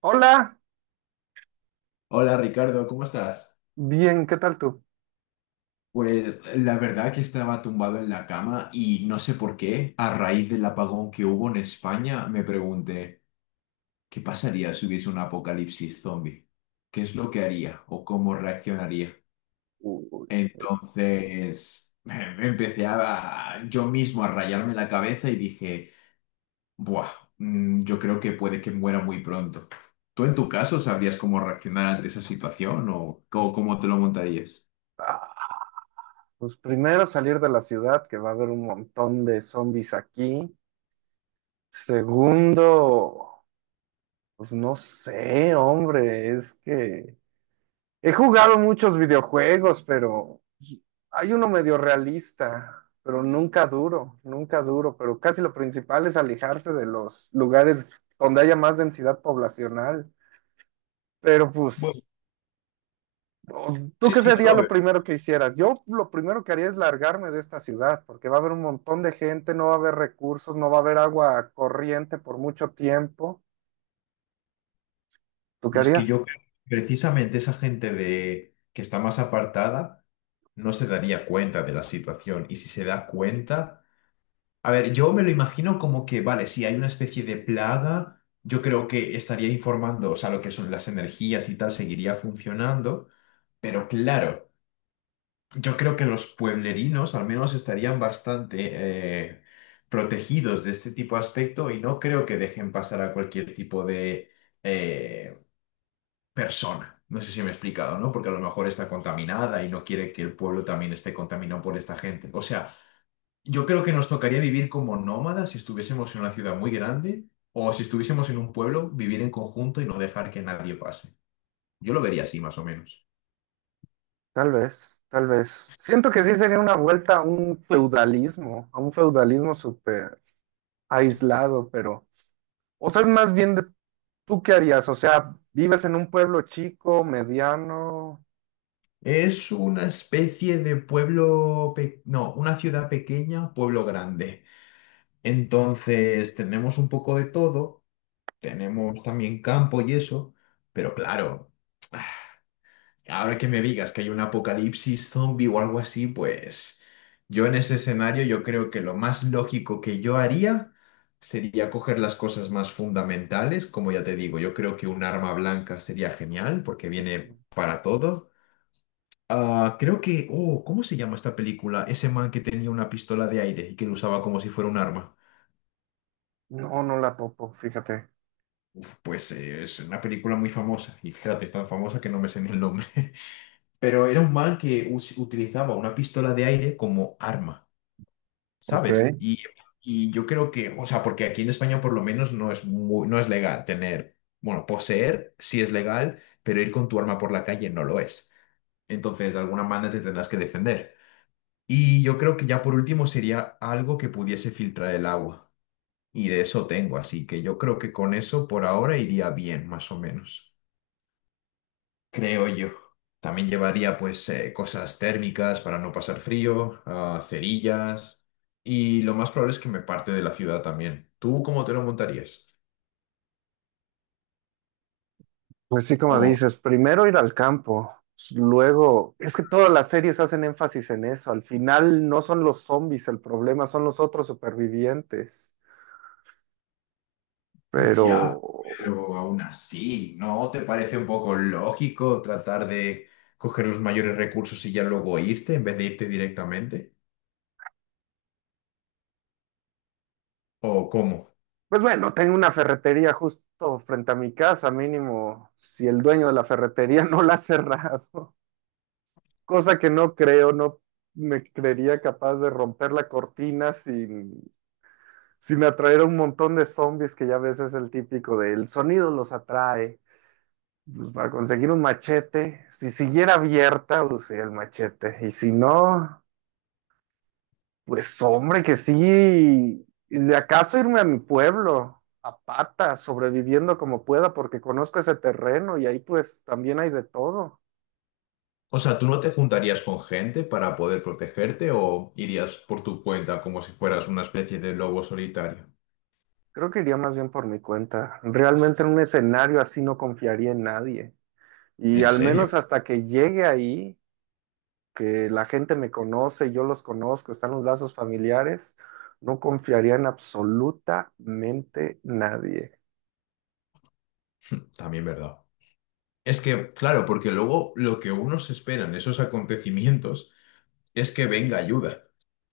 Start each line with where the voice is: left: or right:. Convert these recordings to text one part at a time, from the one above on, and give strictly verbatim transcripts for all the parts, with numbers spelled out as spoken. right: Hola,
left: Hola Ricardo, ¿cómo estás?
right: bien, ¿qué tal tú?
left: Pues la verdad que estaba tumbado en la cama y no sé por qué, a raíz del apagón que hubo en España, me pregunté, ¿qué pasaría si hubiese un apocalipsis zombie? ¿Qué es lo que haría o cómo reaccionaría? Entonces, me empecé a yo mismo a rayarme la cabeza y dije, buah, mm, yo creo que puede que muera muy pronto. ¿Tú en tu caso sabrías cómo reaccionar ante esa situación o cómo cómo te lo montarías?
right: Ah, pues primero salir de la ciudad, que va a haber un montón de zombies aquí. Segundo, pues no sé, hombre, es que he jugado muchos videojuegos, pero hay uno medio realista, pero nunca duro, nunca duro, pero casi lo principal es alejarse de los lugares donde haya más densidad poblacional. Pero
left: Bueno,
right: pues... ¿Tú
left: sí,
right: qué
left: sí,
right: sería
left: no,
right: lo
left: no.
right: primero que hicieras? Yo lo primero que haría es largarme de esta ciudad, porque va a haber un montón de gente, no va a haber recursos, no va a haber agua corriente por mucho tiempo. ¿Tú qué
left: Y es que yo
right: harías?
left: creo que precisamente esa gente de que está más apartada no se daría cuenta de la situación. Y si se da cuenta, a ver, yo me lo imagino como que, vale, si hay una especie de plaga, yo creo que estaría informando, o sea, lo que son las energías y tal, seguiría funcionando. Pero claro, yo creo que los pueblerinos al menos estarían bastante eh, protegidos de este tipo de aspecto y no creo que dejen pasar a cualquier tipo de... eh, persona. No sé si me he explicado, ¿no? Porque a lo mejor está contaminada y no quiere que el pueblo también esté contaminado por esta gente. O sea, yo creo que nos tocaría vivir como nómadas si estuviésemos en una ciudad muy grande o si estuviésemos en un pueblo, vivir en conjunto y no dejar que nadie pase. Yo lo vería así, más o menos.
right: Tal vez, tal vez. Siento que sí sería una vuelta a un feudalismo, a un feudalismo súper aislado, pero, o sea, es más bien de tú qué harías, o sea, vives en un pueblo chico, mediano,
left: Es una especie de pueblo, pe- no, una ciudad pequeña, pueblo grande. Entonces, tenemos un poco de todo, tenemos también campo y eso, pero claro. Ahora que me digas que hay un apocalipsis zombie o algo así, pues yo en ese escenario yo creo que lo más lógico que yo haría sería coger las cosas más fundamentales, como ya te digo, yo creo que un arma blanca sería genial porque viene para todo. Ah, creo que, oh, ¿cómo se llama esta película? Ese man que tenía una pistola de aire y que lo usaba como si fuera un arma.
right: no, no la topo, fíjate.
left: Uf, pues eh, es una película muy famosa y fíjate, tan famosa que no me sé ni el nombre. Pero era un man que us- utilizaba una pistola de aire como arma, ¿sabes?
right: Ok.
left: Y, y yo creo que, o sea, porque aquí en España por lo menos no es muy- no es legal tener, bueno, poseer sí es legal, pero ir con tu arma por la calle no lo es. Entonces, de alguna manera te tendrás que defender. Y yo creo que ya por último sería algo que pudiese filtrar el agua. Y de eso tengo, así que yo creo que con eso por ahora iría bien, más o menos. Creo yo. También llevaría pues eh, cosas térmicas para no pasar frío, ah, cerillas y lo más probable es que me parte de la ciudad también. ¿Tú cómo te lo montarías?
right: Pues sí, como
left: Oh,
right: dices, primero ir al campo, luego, es que todas las series hacen énfasis en eso, al final no son los zombies el problema, son los otros supervivientes, pero,
left: ya, pero aún así, ¿no te parece un poco lógico tratar de coger los mayores recursos y ya luego irte en vez de irte directamente? ¿O cómo?
right: pues bueno, tengo una ferretería justo frente a mi casa, mínimo, si el dueño de la ferretería no la ha cerrado, cosa que no creo, no me creería capaz de romper la cortina sin, sin atraer a un montón de zombies que ya ves es el típico del sonido los atrae. Pues para conseguir un machete, si siguiera abierta, usé el machete. Y si no, pues hombre, que sí. ¿Y de acaso irme a mi pueblo, a pata, sobreviviendo como pueda, porque conozco ese terreno y ahí pues también hay de todo.
left: O sea, ¿tú no te juntarías con gente para poder protegerte o irías por tu cuenta como si fueras una especie de lobo solitario?
right: Creo que iría más bien por mi cuenta. Realmente en un escenario así no confiaría en nadie. Y
left: ¿En
right: al menos
left: serio?
right: hasta que llegue ahí. Que la gente me conoce, yo los conozco, están los lazos familiares, no confiaría en absolutamente nadie.
left: También verdad. Es que, claro, porque luego lo que unos esperan en esos acontecimientos es que venga ayuda.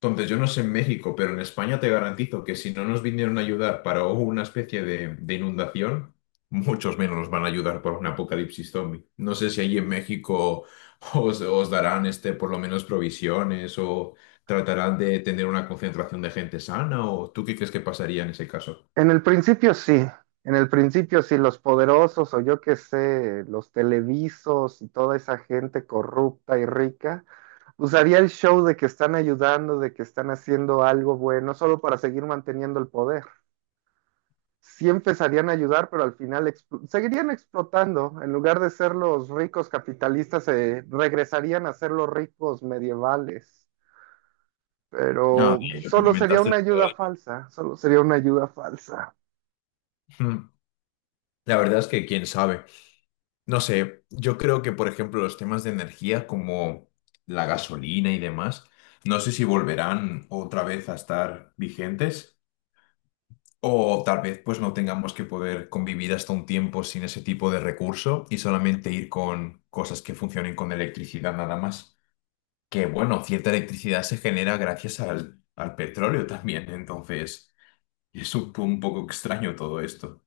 left: Entonces, yo no sé en México, pero en España te garantizo que si no nos vinieron a ayudar para una especie de, de inundación, muchos menos nos van a ayudar para un apocalipsis zombie. No sé si allí en México os, os darán este, por lo menos provisiones o tratarán de tener una concentración de gente sana o ¿tú qué crees que pasaría en ese caso?
right: En el principio sí, en el principio sí, los poderosos o yo qué sé, los televisos y toda esa gente corrupta y rica, usaría el show de que están ayudando, de que están haciendo algo bueno, solo para seguir manteniendo el poder. Sí empezarían a ayudar, pero al final expl- seguirían explotando. En lugar de ser los ricos capitalistas, se regresarían a ser los ricos medievales.
left: Ah,
right: Pero
left: bien, lo que
right: solo sería una
left: comentaste.
right: ayuda falsa, solo sería una ayuda falsa.
left: Mm. La verdad es que quién sabe. No sé, yo creo que, por ejemplo, los temas de energía como la gasolina y demás, no sé si volverán otra vez a estar vigentes o tal vez pues no tengamos que poder convivir hasta un tiempo sin ese tipo de recurso y solamente ir con cosas que funcionen con electricidad nada más. Que bueno, cierta electricidad se genera gracias al, al petróleo también, entonces es un, un poco extraño todo esto.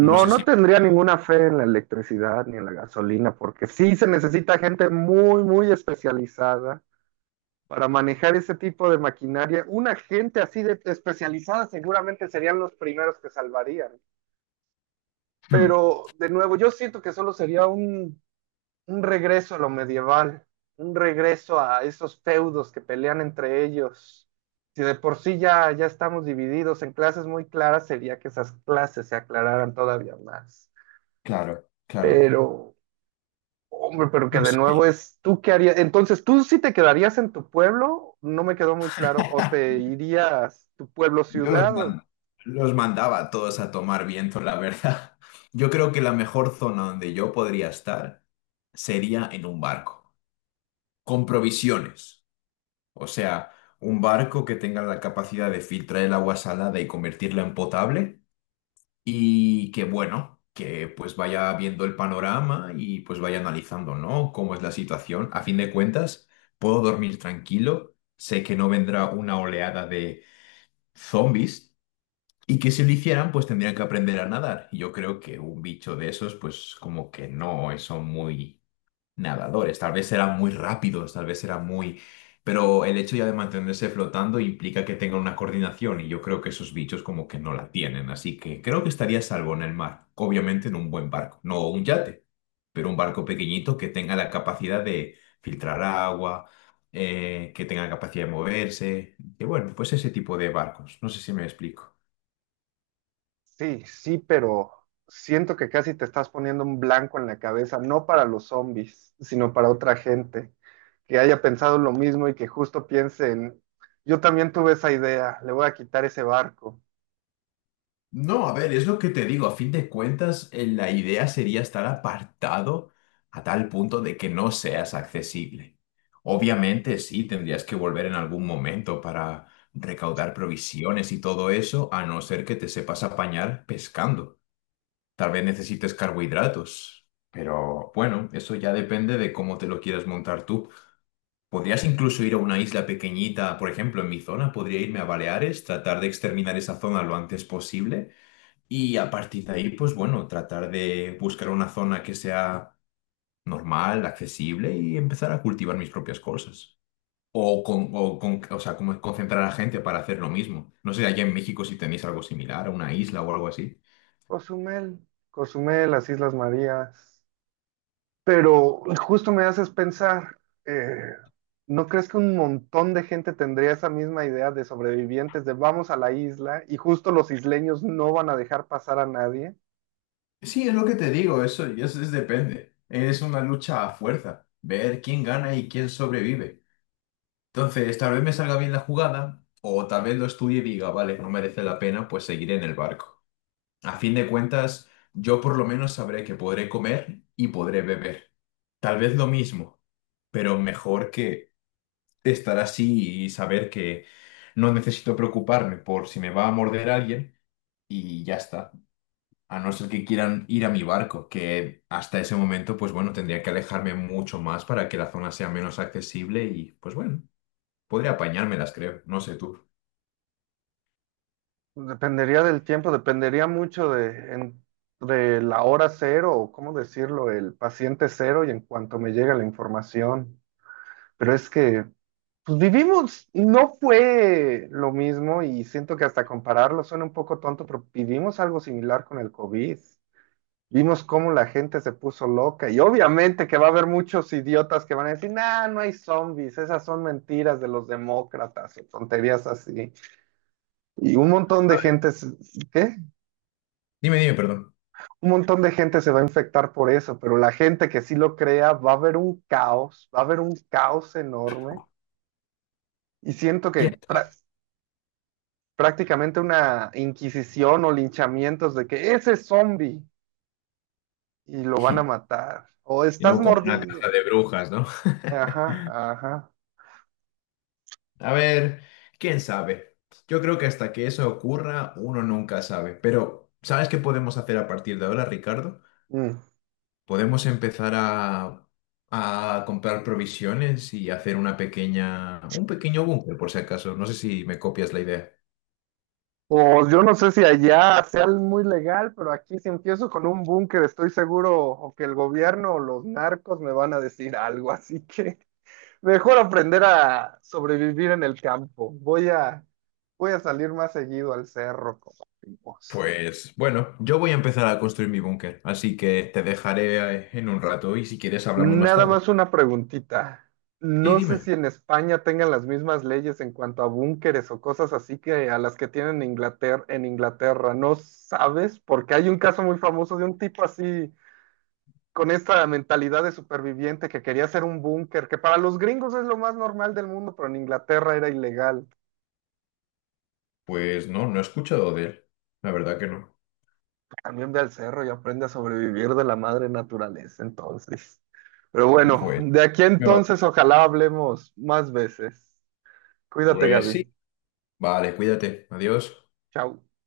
left: No sé
right: no
left: si...
right: tendría ninguna fe en la electricidad ni en la gasolina, porque sí se necesita gente muy, muy especializada para manejar ese tipo de maquinaria. Una gente así de especializada seguramente serían los primeros que salvarían.
left: Hmm.
right: Pero de nuevo, yo siento que solo sería un, un regreso a lo medieval, un regreso a esos feudos que pelean entre ellos. Si de por sí ya, ya estamos divididos en clases muy claras, sería que esas clases se aclararan todavía más.
left: Claro, claro.
right: Pero, hombre, pero que
left: No
right: de
left: sé.
right: nuevo es, ¿tú qué harías? Entonces, ¿tú sí te quedarías en tu pueblo? No me quedó muy claro. ¿O te irías tu pueblo
left: Yo los,
right: ciudad o
left: man- los mandaba a todos a tomar viento, la verdad. Yo creo que la mejor zona donde yo podría estar sería en un barco, con provisiones. O sea, un barco que tenga la capacidad de filtrar el agua salada y convertirla en potable y que, bueno, que pues vaya viendo el panorama y pues vaya analizando, ¿no? Cómo es la situación. A fin de cuentas, puedo dormir tranquilo, sé que no vendrá una oleada de zombies y que si lo hicieran, pues tendrían que aprender a nadar. Y yo creo que un bicho de esos, pues como que no son muy nadadores. Tal vez eran muy rápidos, tal vez eran muy... Pero el hecho ya de mantenerse flotando implica que tengan una coordinación y yo creo que esos bichos como que no la tienen. Así que creo que estaría a salvo en el mar. Obviamente en un buen barco, no un yate, pero un barco pequeñito que tenga la capacidad de filtrar agua, eh, que tenga capacidad de moverse. Y bueno, pues ese tipo de barcos. No sé si me explico.
right: Sí, sí, pero siento que casi te estás poniendo un blanco en la cabeza, no para los zombies, sino para otra gente que haya pensado lo mismo y que justo piense en, yo también tuve esa idea, le voy a quitar ese barco.
left: No, a ver, es lo que te digo. A fin de cuentas, eh, la idea sería estar apartado a tal punto de que no seas accesible. Obviamente, sí, tendrías que volver en algún momento para recaudar provisiones y todo eso, a no ser que te sepas apañar pescando. Tal vez necesites carbohidratos, pero bueno, eso ya depende de cómo te lo quieras montar tú. Podrías incluso ir a una isla pequeñita, por ejemplo, en mi zona, podría irme a Baleares, tratar de exterminar esa zona lo antes posible y a partir de ahí, pues bueno, tratar de buscar una zona que sea normal, accesible y empezar a cultivar mis propias cosas. O, con, o, con- o sea, como concentrar a la gente para hacer lo mismo. No sé, allá en México si tenéis algo similar, una isla o algo así.
right: Cozumel, Cozumel, las Islas Marías. Pero justo me haces pensar, eh, ¿no crees que un montón de gente tendría esa misma idea de sobrevivientes de vamos a la isla y justo los isleños no van a dejar pasar a nadie?
left: Sí, es lo que te digo, eso, eso es, depende. Es una lucha a fuerza, ver quién gana y quién sobrevive. Entonces, tal vez me salga bien la jugada, o tal vez lo estudie y diga, vale, no merece la pena, pues seguiré en el barco. A fin de cuentas, yo por lo menos sabré que podré comer y podré beber. Tal vez lo mismo, pero mejor que estar así y saber que no necesito preocuparme por si me va a morder alguien y ya está. A no ser que quieran ir a mi barco, que hasta ese momento, pues bueno, tendría que alejarme mucho más para que la zona sea menos accesible y, pues bueno, podría apañármelas, creo. No sé tú.
right: Pues, dependería del tiempo, dependería mucho de, en- de la hora cero o, ¿cómo decirlo?, el paciente cero y en cuanto me llega la información. Pero es que, pues vivimos, no fue lo mismo y siento que hasta compararlo suena un poco tonto, pero vivimos algo similar con el COVID. Vimos cómo la gente se puso loca y obviamente que va a haber muchos idiotas que van a decir, nah, no hay zombies, esas son mentiras de los demócratas o tonterías así. Y un montón de gente, ¿qué?
left: Dime, dime, perdón.
right: Un montón de gente se va a infectar por eso, pero la gente que sí lo crea va a haber un caos, va a haber un caos enorme y siento
left: ¿Quién?
right: que prá- prácticamente una inquisición o linchamientos de que ese es zombie y lo van a matar o
left: Y
right: estás
left: no como una caja
right: mordido.
left: de brujas, ¿no?
right: Ajá, ajá.
left: A ver, quién sabe. Yo creo que hasta que eso ocurra, uno nunca sabe. Pero, ¿sabes qué podemos hacer a partir de ahora, Ricardo?
right: Mm.
left: Podemos empezar a, a comprar provisiones y hacer una pequeña, un pequeño búnker, por si acaso. No sé si me copias la idea.
right: O yo no sé si allá sea muy legal, pero aquí si empiezo con un búnker estoy seguro o que el gobierno o los narcos me van a decir algo, así que... Mejor aprender a sobrevivir en el campo. Voy a, voy a salir más seguido al cerro, como decimos.
left: Pues bueno, yo voy a empezar a construir mi búnker, así que te dejaré eh, en un rato y si quieres hablamos más
right: Nada
left: tarde.
right: más una preguntita.
left: Sí,
right: No sé
left: dime.
right: si en España tengan las mismas leyes en cuanto a búnkeres o cosas así que a las que tienen en Inglaterra, en Inglaterra. ¿No sabes? Porque hay un caso muy famoso de un tipo así, con esta mentalidad de superviviente que quería hacer un búnker, que para los gringos es lo más normal del mundo, pero en Inglaterra era ilegal.
left: Pues no, no he escuchado de él. La verdad que no.
right: También ve al cerro y aprende a sobrevivir de la madre naturaleza, entonces. Pero bueno,
left: Pues,
right: de aquí
left: me va.
right: entonces ojalá hablemos más veces. Cuídate,
left: Pues
right: Gaby.
left: sí. Vale, cuídate. Adiós.
right: Chao.